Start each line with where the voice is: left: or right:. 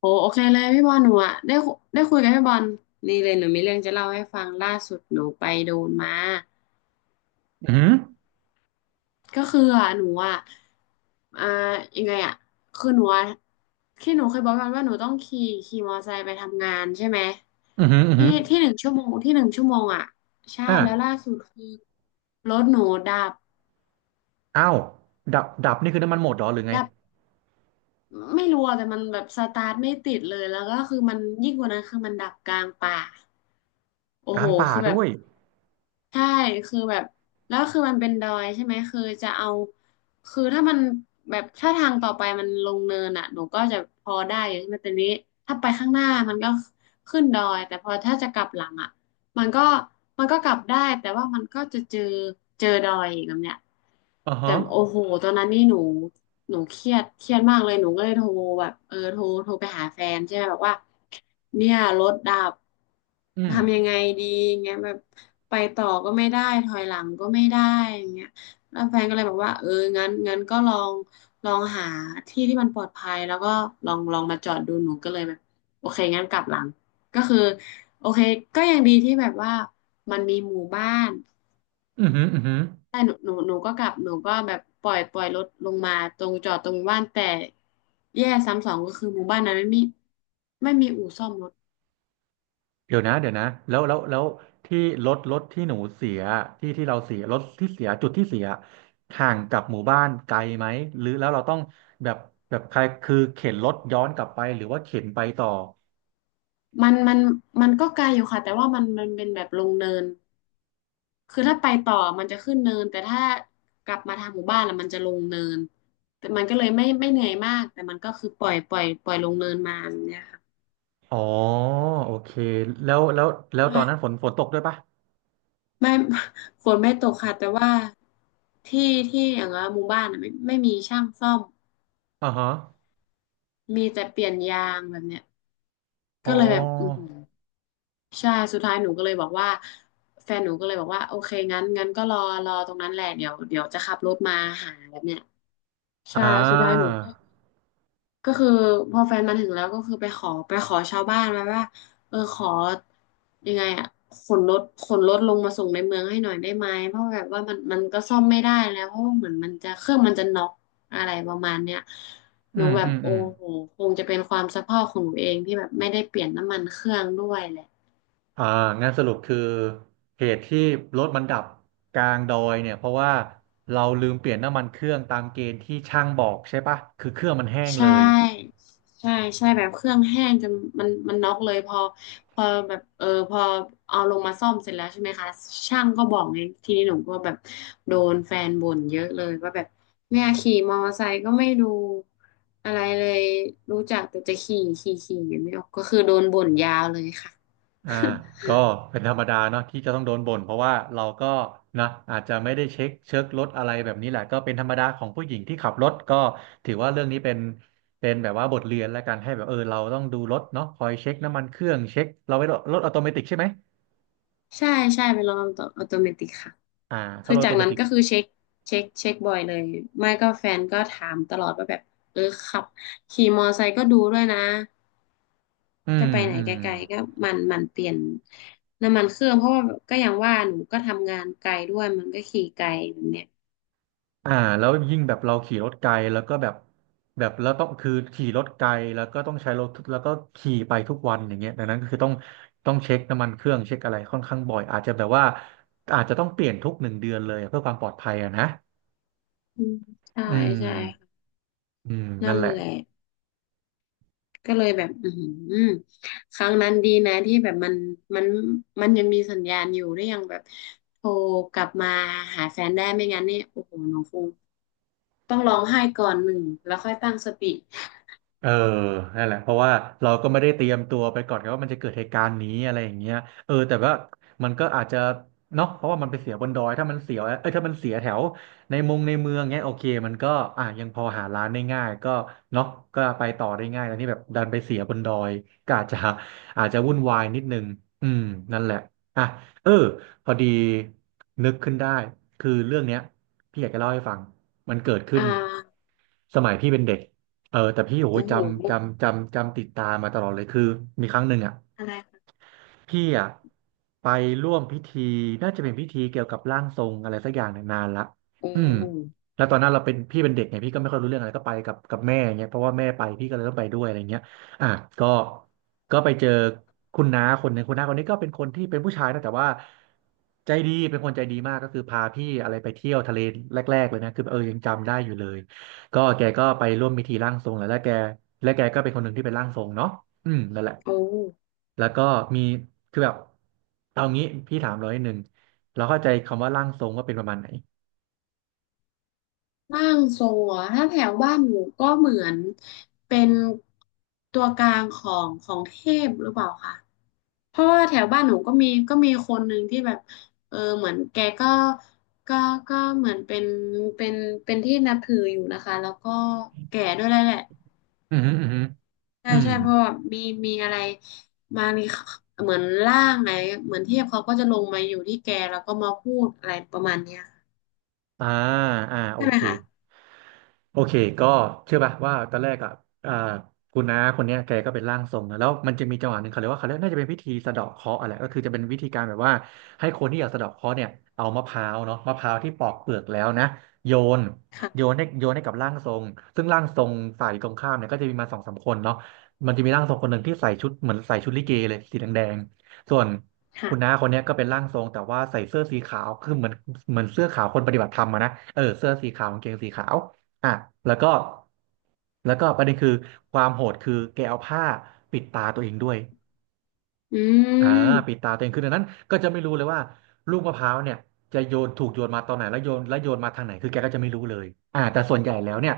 left: โหโอเคเลยพี่บอลหนูอะได้คุยกับพี่บอลนี่เลยหนูมีเรื่องจะเล่าให้ฟังล่าสุดหนูไปโดนมา
right: อือหือ
left: ก็คืออะหนูอะอ่ายังไงอะคือหนูอะที่หนูเคยบอกกันว่าหนูต้องขี่มอเตอร์ไซค์ไปทำงานใช่ไหม
right: อือหืออือหื
left: ที่
right: อ
left: ที่หนึ่งชั่วโมงที่หนึ่งชั่วโมงอะใช่
right: อ่า
left: แล้วล่าสุดคือรถหนูดับ
right: อ้าวดับดับนี่คือน้ำมันหมดเหรอหรือไง
left: ดับไม่รู้อะแต่มันแบบสตาร์ทไม่ติดเลยแล้วก็คือมันยิ่งกว่านั้นคือมันดับกลางป่า
right: ก
left: โอ้โห
right: ลางป่า
left: คือแบ
right: ด้
left: บ
right: วย
left: ใช่คือแบบแล้วคือมันเป็นดอยใช่ไหมคือจะเอาคือถ้ามันแบบถ้าทางต่อไปมันลงเนินอ่ะหนูก็จะพอได้อยู่ใช่ไหมแต่นี้ถ้าไปข้างหน้ามันก็ขึ้นดอยแต่พอถ้าจะกลับหลังอ่ะ มันก็มันก็กลับได้แต่ว่ามันก็จะเจอเจอดอยอีกแบบเนี้ย
right: อ่า
left: แต่
right: ฮะ
left: โอ้โหตอนนั้นนี่หนูเครียดมากเลยหนูก็เลยโทรแบบเออโทรไปหาแฟนใช่ไหมแบบว่าเนี่ยรถดับ
right: อืม
left: ทำยังไงดีเงี้ยแบบไปต่อก็ไม่ได้ถอยหลังก็ไม่ได้อย่างเงี้ยแล้วแฟนก็เลยบอกว่าเอองั้นก็ลองหาที่ที่มันปลอดภัยแล้วก็ลองมาจอดดูหนูก็เลยแบบโอเคงั้นกลับหลังก็คือ โอเคก็ยังดีที่แบบว่ามันมีหมู่บ้าน
right: อือหืออือหือ
left: แต่หนูก็กลับหนูก็แบบปล่อยรถลงมาตรงจอดตรงบ้านแต่แย่ซ้ำสองก็คือหมู่บ้านนั้นไม่มีอู่ซ่อมรถ
right: เดี๋ยวนะเดี๋ยวนะแล้วที่รถที่หนูเสีย ที่ที่เราเสียรถที่เสีย จุดที่เสียห่างกับหมู่บ้านไกลไหม หรือแล้วเราต้องแบบแบบใครคือเข็นรถย้อนกลับไปหรือว่าเข็นไปต่อ
left: มันมันก็ไกลอยู่ค่ะแต่ว่ามันเป็นแบบลงเนินคือถ้าไปต่อมันจะขึ้นเนินแต่ถ้ากลับมาทางหมู่บ้านแล้วมันจะลงเนินแต่มันก็เลยไม่เหนื่อยมากแต่มันก็คือปล่อยลงเนินมาแบบเนี่ยค่ะ
right: อ๋อโอเคแล้วแล้วแล้วตอนนั้นฝนตกด้วยปะ
left: ไม่ ฝนไม่ตกค่ะแต่ว่าที่ที่อย่างว่าหมู่บ้านอะไม่มีช่างซ่อม
right: อ่าฮะ
left: มีแต่เปลี่ยนยางแบบเนี้ย
right: อ๋
left: ก็เลยแบบอือ
right: อ
left: หือใช่สุดท้ายหนูก็เลยบอกว่าแฟนหนูก็เลยบอกว่าโอเคงั้นก็รอรอตรงนั้นแหละเดี๋ยวจะขับรถมาหาแบบเนี้ยใช่
right: อ่า
left: สุดท้ายหนูก็ ก็คือพอแฟนมาถึงแล้วก็คือไปขอชาวบ้านมาว่าเออขอยังไงอ่ะขนรถลงมาส่งในเมืองให้หน่อยได้ไหมเพราะแบบว่ามันก็ซ่อมไม่ได้แล้วเพราะว่าเหมือนมันจะเครื่องมันจะน็อกอะไรประมาณเนี้ยห
right: อื
left: นู
right: ม
left: แบ
right: อื
left: บ
right: ม
left: โอ้
right: อืม
left: โหคงจะเป็นความสะเพร่าของหนูเองที่แบบไม่ได้เปลี่ยนน้ำมันเครื่องด้วยแหละ
right: อ่างานสรุปคือเหตุที่รถมันดับกลางดอยเนี่ยเพราะว่าเราลืมเปลี่ยนน้ำมันเครื่องตามเกณฑ์ที่ช่างบอกใช่ปะคือเครื่องมันแห้ง
left: ใช่
right: เลย
left: ใช่ใช่แบบเครื่องแห้งจนมันน็อกเลยพอแบบเออพอเอาลงมาซ่อมเสร็จแล้วใช่ไหมคะช่างก็บอกไงทีนี้หนูก็แบบโดนแฟนบ่นเยอะเลยว่าแบบเนี่ยขี่มอเตอร์ไซค์ก็ไม่ดูอะไรเลยรู้จักแต่จะขี่อย่างนี้ก็คือโดนบ่นยาวเลยค่ะ
right: อ่า ก็เป็นธรรมดาเนาะที่จะต้องโดนบ่นเพราะว่าเราก็นะอาจจะไม่ได้เช็ครถอะไรแบบนี้แหละก็เป็นธรรมดาของผู้หญิงที่ขับรถก็ถือว่าเรื่องนี้เป็นแบบว่าบทเรียนแล้วกันให้แบบเออเราต้องดูรถเนาะคอยเช็คน้ำมันเครื่องเช็คเราไว้รถออโตเมติกใช่ไหม
left: ใช่ใช่เป็นระบบอัตโนมัติค่ะ
right: อ่าถ้า
left: คื
right: ร
left: อ
right: ถออ
left: จา
right: โต
left: ก
right: เม
left: นั้น
right: ติก
left: ก็คือเช็คบ่อยเลยไม่ก็แฟนก็ถามตลอดว่าแบบเออขับขี่มอไซค์ก็ดูด้วยนะ
right: อื
left: จะ
right: ม
left: ไปไหน
right: อื
left: ไก
right: ม
left: ลๆก็มันเปลี่ยนน้ำมันเครื่องเพราะว่าก็อย่างว่าหนูก็ทำงานไกลด้วยมันก็ขี่ไกลแบบเนี้ย
right: อ่าแล้วยิ่งแบบเราขี่รถไกลแล้วก็แบบแล้วต้องคือขี่รถไกลแล้วก็ต้องใช้รถทุกแล้วก็ขี่ไปทุกวันอย่างเงี้ยดังนั้นก็คือต้องเช็คน้ำมันเครื่องเช็คอะไรค่อนข้างบ่อยอาจจะแบบว่าอาจจะต้องเปลี่ยนทุกหนึ่งเดือนเลยเพื่อความปลอดภัยอะนะ
left: อืมใช่
right: อื
left: ใช่
right: ม
left: ค่ะ
right: อืม
left: นั่
right: นั่น
left: น
right: แหละ
left: แหละ ก็เลยแบบ อือหือครั้งนั้นดีนะที่แบบมัน มันยังมีสัญญาณอยู่ ได้ยังแบบโทรกลับมาหาแฟนได้ไม่งั้นเนี่ยโอ้โหน้องคงต้องร้องไห้ก่อนหนึ่ง แล้วค่อยตั้งสติ
right: เออนั่นแหละเพราะว่าเราก็ไม่ได้เตรียมตัวไปก่อนไงว่ามันจะเกิดเหตุการณ์นี้อะไรอย่างเงี้ยเออแต่ว่ามันก็อาจจะเนาะเพราะว่ามันไปเสียบนดอยถ้ามันเสียเอ้ยถ้ามันเสียแถวในมงในเมืองเงี้ยโอเคมันก็อ่ะยังพอหาร้านได้ง่ายก็เนาะก็ไปต่อได้ง่ายแต่นี่แบบดันไปเสียบนดอยก็อาจจะอาจจะวุ่นวายนิดนึงอืมนั่นแหละอ่ะเออพอดีนึกขึ้นได้คือเรื่องเนี้ยพี่อยากจะเล่าให้ฟังมันเกิดขึ้
left: อ่
right: น
left: า
right: สมัยพี่เป็นเด็ก เออแต่พี่โอ้ย
left: โอ้โห
right: จำติดตามมาตลอดเลยคือมีครั้งหนึ่งอ่ะ
left: อะไรคะ
right: พี่อ่ะไปร่วมพิธีน่าจะเป็นพิธีเกี่ยวกับร่างทรงอะไรสักอย่างเนี่ยนานละ
left: โอ้
right: อืมแล้วตอนนั้นเราเป็นพี่เป็นเด็กไงพี่ก็ไม่ค่อยรู้เรื่องอะไรก็ไปกับแม่าเงี้ยเพราะว่าแม่ไปพี่ก็เลยต้องไปด้วยอะไรเงี้ยอ่ะก็ก็ไปเจอคุณน้าคนหนึ่งคุณน้าคนนี้ก็เป็นคนที่เป็นผู้ชายนะแต่ว่าใจดีเป็นคนใจดีมากก็คือพาพี่อะไรไปเที่ยวทะเลแรกๆเลยนะคือเออยังจำได้อยู่เลยก็แกก็ไปร่วมพิธีร่างทรงแล้วและแกก็เป็นคนหนึ่งที่เป็นร่างทรงเนาะอืมนั่นแหละ
left: โอ้
right: แล้วก็มีคือแบบเอางี้พี่ถามร้อยหนึ่งเราเข้าใจคำว่าร่างทรงว่าเป็นประมาณไหน
left: ร่างทรงเะถ้าแถวบ้านหนูก็เหมือนเป็นตัวกลางของเทพหรือเปล่าคะเพราะว่าแถวบ้านหนูก็มีคนหนึ่งที่แบบเออเหมือนแกก็ก็เหมือนเป็นเป็นเป็นที่นับถืออยู่นะคะแล้วก็แก่ด้วยแหละ
right: อืมอหืมออืมอหือ
left: ใช่
right: อืม
left: ใช่เพราะว่ามีมีอะไรบางทีเหมือนร่างไหนเหมือนเทพเขาก็จะลงมาอยู่ที่แกแล้วก็มาพูดอะไรประมาณเนี้ย
right: อ่าอ่าโอ
left: ใช่ไหม
right: เค
left: คะ
right: โอเคก็เชื่อป่ะว่าตอนแรกอ่ะอ่าคุณน้าคนเนี้ยแกก็เป็นร่างทรงนะแล้วมันจะมีจังหวะหนึ่งเขาเรียกว่าเขาเรียกน่าจะเป็นพิธีสะเดาะเคราะห์อะไรก็คือจะเป็นวิธีการแบบว่าให้คนที่อยากสะเดาะเคราะห์เนี่ยเอามะพร้าวเนาะมะพร้าวที่ปอกเปลือกแล้วนะโยนโยน
left: ค่ะ
right: ให้โยนให้กับร่างทรงซึ่งร่างทรงฝ่ายตรงข้ามเนี่ยก็จะมีมาสองสามคนเนาะมันจะมีร่างทรงคนหนึ่งที่ใส่ชุดเหมือนใส่ชุดลิเกเลยสีแดงๆส่วน คุณน้า
left: ค่ะ
right: คนเนี้ยก็เป็นร่างทรงแต่ว่าใส่เสื้อสีขาว คือเหมือนเสื้อขาวคนปฏิบัติธรรมอะนะเออเสื้อสีขาวกางเกงสีขาวอ่ะแล้วก็แล้วก็ประเด็นคือความโหดคือแกเอาผ้าปิดตาตัวเองด้วย
left: อื
right: อ่าปิด
left: ม
right: ตาตัวเองคือดังนั้นก็จะไม่รู้เลยว่าลูกมะพร้าวเนี่ยจะโยนถูกโยนมาตอนไหนแล้วโยนแล้วโยนมาทางไหนคือแกก็จะไม่รู้เลยแต่ส่วนใหญ่แล้วเนี่ย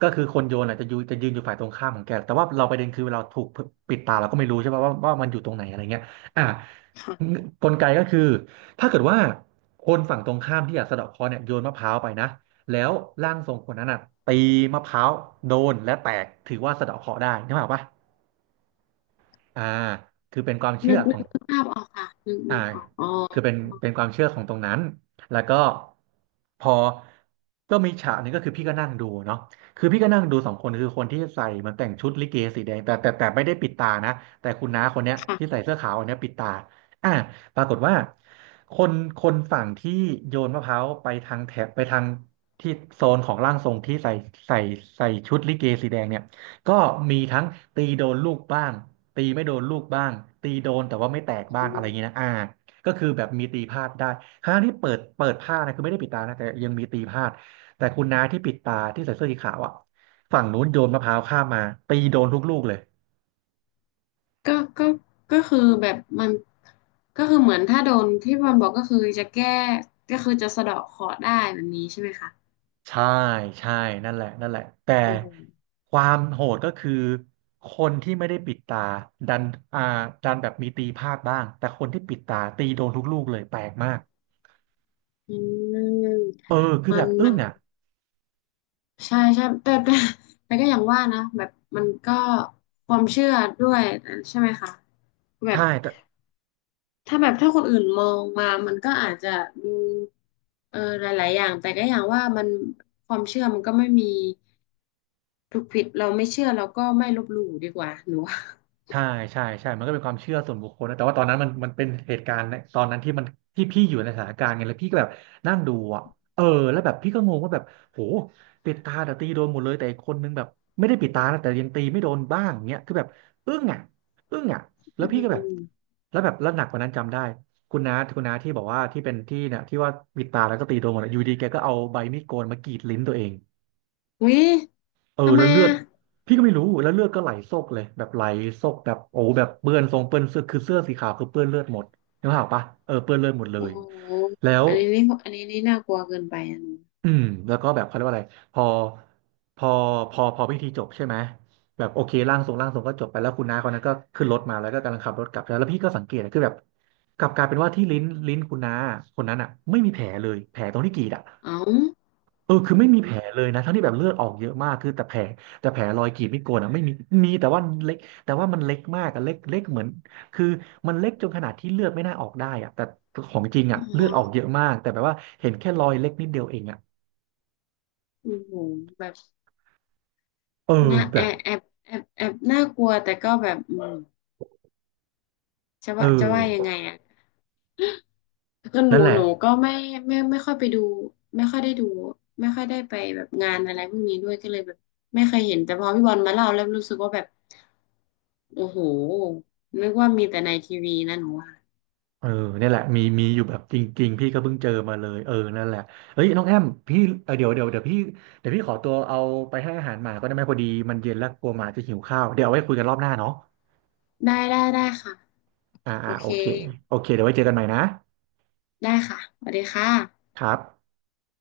right: ก็คือคนโยนอ่ะจะยืนอยู่ฝ่ายตรงข้ามของแกแต่ว่าเราประเด็นคือเราถูกปิดตาเราก็ไม่รู้ใช่ป่ะว่ามันอยู่ตรงไหนอะไรเงี้ยอ่า
left: ค่ะ
right: กลไกก็คือถ้าเกิดว่าฝั่งตรงข้ามที่อยากสะเดาะเคราะห์เนี่ยโยนมะพร้าวไปนะแล้วร่างทรงคนนั้นอ่ะตีมะพร้าวโดนและแตกถือว่าสะเดาะเคราะห์ได้นึกออกปะอ่าคือเป็นความเชื่อข
left: นึ
right: อ
left: ก
right: ง
left: ภาพออกค่ะ
right: อ่า
left: นึกออกอ๋อ
right: คือเป็นความเชื่อของตรงนั้นแล้วก็พอก็มีฉากนี้ก็คือพี่ก็นั่งดูเนาะคือพี่ก็นั่งดูสองคนคือคนที่ใส่เหมันแต่งชุดลิเกสีแดงแต่ไม่ได้ปิดตานะแต่คุณน้าคนเนี้ยที่ใส่
left: ค่ะ
right: เสื้อขาวอันเนี้ยปิดตาอ่าปรากฏว่าคนคนฝั่งที่โยนมะพร้าวไปทางแถบไปทางที่โซนของร่างทรงที่ใส่ใส่ชุดลิเกสีแดงเนี่ยก็มีทั้งตีโดนลูกบ้าง ตีไม่โดนลูกบ้างตีโดนแต่ว่าไม่แตกบ้า
left: อื
right: งอะไรอ
left: ม
right: ย่างเงี้ยนะก็คือแบบมีตีพลาดได้ครั้งที่เปิดผ้านะคือไม่ได้ปิดตานะแต่ยังมีตีพลาดแต่คุณน้าที่ปิดตาที่ใส่เสื้อสีขาวอะฝั่งนู้นโยนมะพร้าวข้ามมาตีโดนทุกลูกเลย
left: ก็ก็ก็คือแบบมันก็คือเหมือนถ้าโดนที่มันบอกก็คือจะแก้ก็คือจะสะเดาะเคราะห์ได้แบบนี้ใช่ไหมคะ
right: ใช่ใช่นั่นแหละนั่นแหละแต่
left: อืม
right: ความโหดก็คือคนที่ไม่ได้ปิดตาดันอ่าดันแบบมีตีพลาดบ้างแต่คนที่ปิดตาตีโดนทุกลูกเลยแปลกมาก
left: อืม
right: เออคือ
left: มั
right: แบ
left: น
right: บอึ้
left: มั
right: ง
left: น
right: อ่ะ
left: ใช่ใช่แต่ก็อย่างว่านะแบบมันก็ความเชื่อด้วยใช่ไหมคะแบบ
right: ใช่แต่
left: ถ้าแบบถ้าคนอื่นมองมามันก็อาจจะดูเออหลายๆอย่างแต่ก็อย่างว่ามันความเชื่อมันก็ไม่มีถูกผิดเราไม่เชื่อเราก็ไม่ลบหลู่ดีกว่าหนูว่า
right: ใช่ใช่ใช่ มันเป็นความเชื่อส่วนบุคคลนะแต่ว่าตอนนั้นมันเป็นเหตุการณ์ในตอนนั้นที่มันที่พี่อยู่ในสถานการณ์ไงแล้วพี่ก็แบบนั่งดูอ่ะเออแล้วแบบพี่ก็งงว่าแบบโหปิดตาแต่ตีโดนหมดเลยแต่อีกคนนึงแบบไม่ได้ปิดตานะแต่ยังตีไม่โดนบ้างเงี้ยคือแบบอึ้งอ่ะอึ้งอ่ะแล้
left: อื
right: วพี่ก็แบบ
left: ม
right: แล้วแบบแล้วหนักกว่านั้นจำได้คุณน้าที่บอกว่าที่เป็นที่เนี่ยที่ว่าปิดตาแล้วก็ตีโดนหมดอะอยู่ดีแกก็เอาใบมีดโกนมากรีดลิ้นตัวเอง
left: วิ
right: เออ
left: ทำไม
right: แล้วเลือ
left: อ่ะ
right: ดพี่ก็ไม่รู้แล้วเลือดก็ไหลโซกเลยแบบไหลโซกแบบโอ้แบบเปื้อนทรงเปื้อนเสื้อคือเสื้อสีขาวคือเปื้อนเลือดหมดนึกภาพออกปะเออเปื้อนเลือดหมดเล
left: โอ้
right: ย
left: โห
right: แล้ว
left: อันนี้นี่น่ากลัวเกินไปอ่ะหนู
right: อืมแล้วก็แบบเขาเรียกว่าอะไรพอพอพอพิธีจบใช่ไหมแบบโอเคร่างทรงก็จบไปแล้วคุณน้าคนนั้นก็ขึ้นรถมาแล้วก็กำลังขับรถกลับแล้วแล้วพี่ก็สังเกตนะคือแบบกลับกลายเป็นว่าที่ลิ้นคุณน้าคนนั้นอ่ะไม่มีแผลเลยแผลตรงที่กรีดอ่ะ
left: เอ้า
right: เออคือไม่มีแผลเลยนะทั้งที่แบบเลือดออกเยอะมากคือแต่แผลรอยกรีดไม่โกนอ่ะไม่มีมีแต่ว่าเล็กแต่ว่ามันเล็กมากอะเล็กเล็กเหมือนคือมันเล็กจนขนาดที่เลือดไม่น่าออกได้อ่ะแต่ของจริงอ่ะ
left: อ๋
right: เลือดออก
left: อ
right: เยอะมากแต่แบบว่าเห็นแค่รอยเล็กนิดเดียวเองอ่ะ
left: โอ้โหแบบ
right: เออ
left: น่า
right: แบ
left: แอ
right: บ
left: บแอบแอบน่ากลัวแต่ก็แบบอืม
right: เอ
left: จะว่ายังไง
right: อ
left: อ่ะ ก็
right: นั่นแหละ
left: หนูก็ไม่ค่อยไปดูไม่ค่อยได้ดูไม่ค่อยได้ไปแบบงานอะไรพวกนี้ด้วยก็เลยแบบไม่เคยเห็นแต่พอพี่บอลมาเล่าแล้วรู้สึกว่าแบบโอ้โหนึกว่ามีแต่ในทีวีนะหนูว่า
right: เออเนี่ยแหละมีมีอยู่แบบจริงๆพี่ก็เพิ่งเจอมาเลยเออนั่นแหละเฮ้ยน้องแอมพี่เออเดี๋ยวพี่เดี๋ยวพี่ขอตัวเอาไปให้อาหารหมาก็ได้ไหมพอดีมันเย็นแล้วกลัวหมาจะหิวข้าวเดี๋ยวเอาไว้คุยกันรอบหน้าเนาะ
left: ได้ค่ะ
right: อ่า
left: โอ
right: อ่าโอ
left: เค
right: เคโอเคเดี๋ยวไว้เจอกันใหม่นะ
left: ได้ค่ะสวัสดีค่ะ
right: ครับ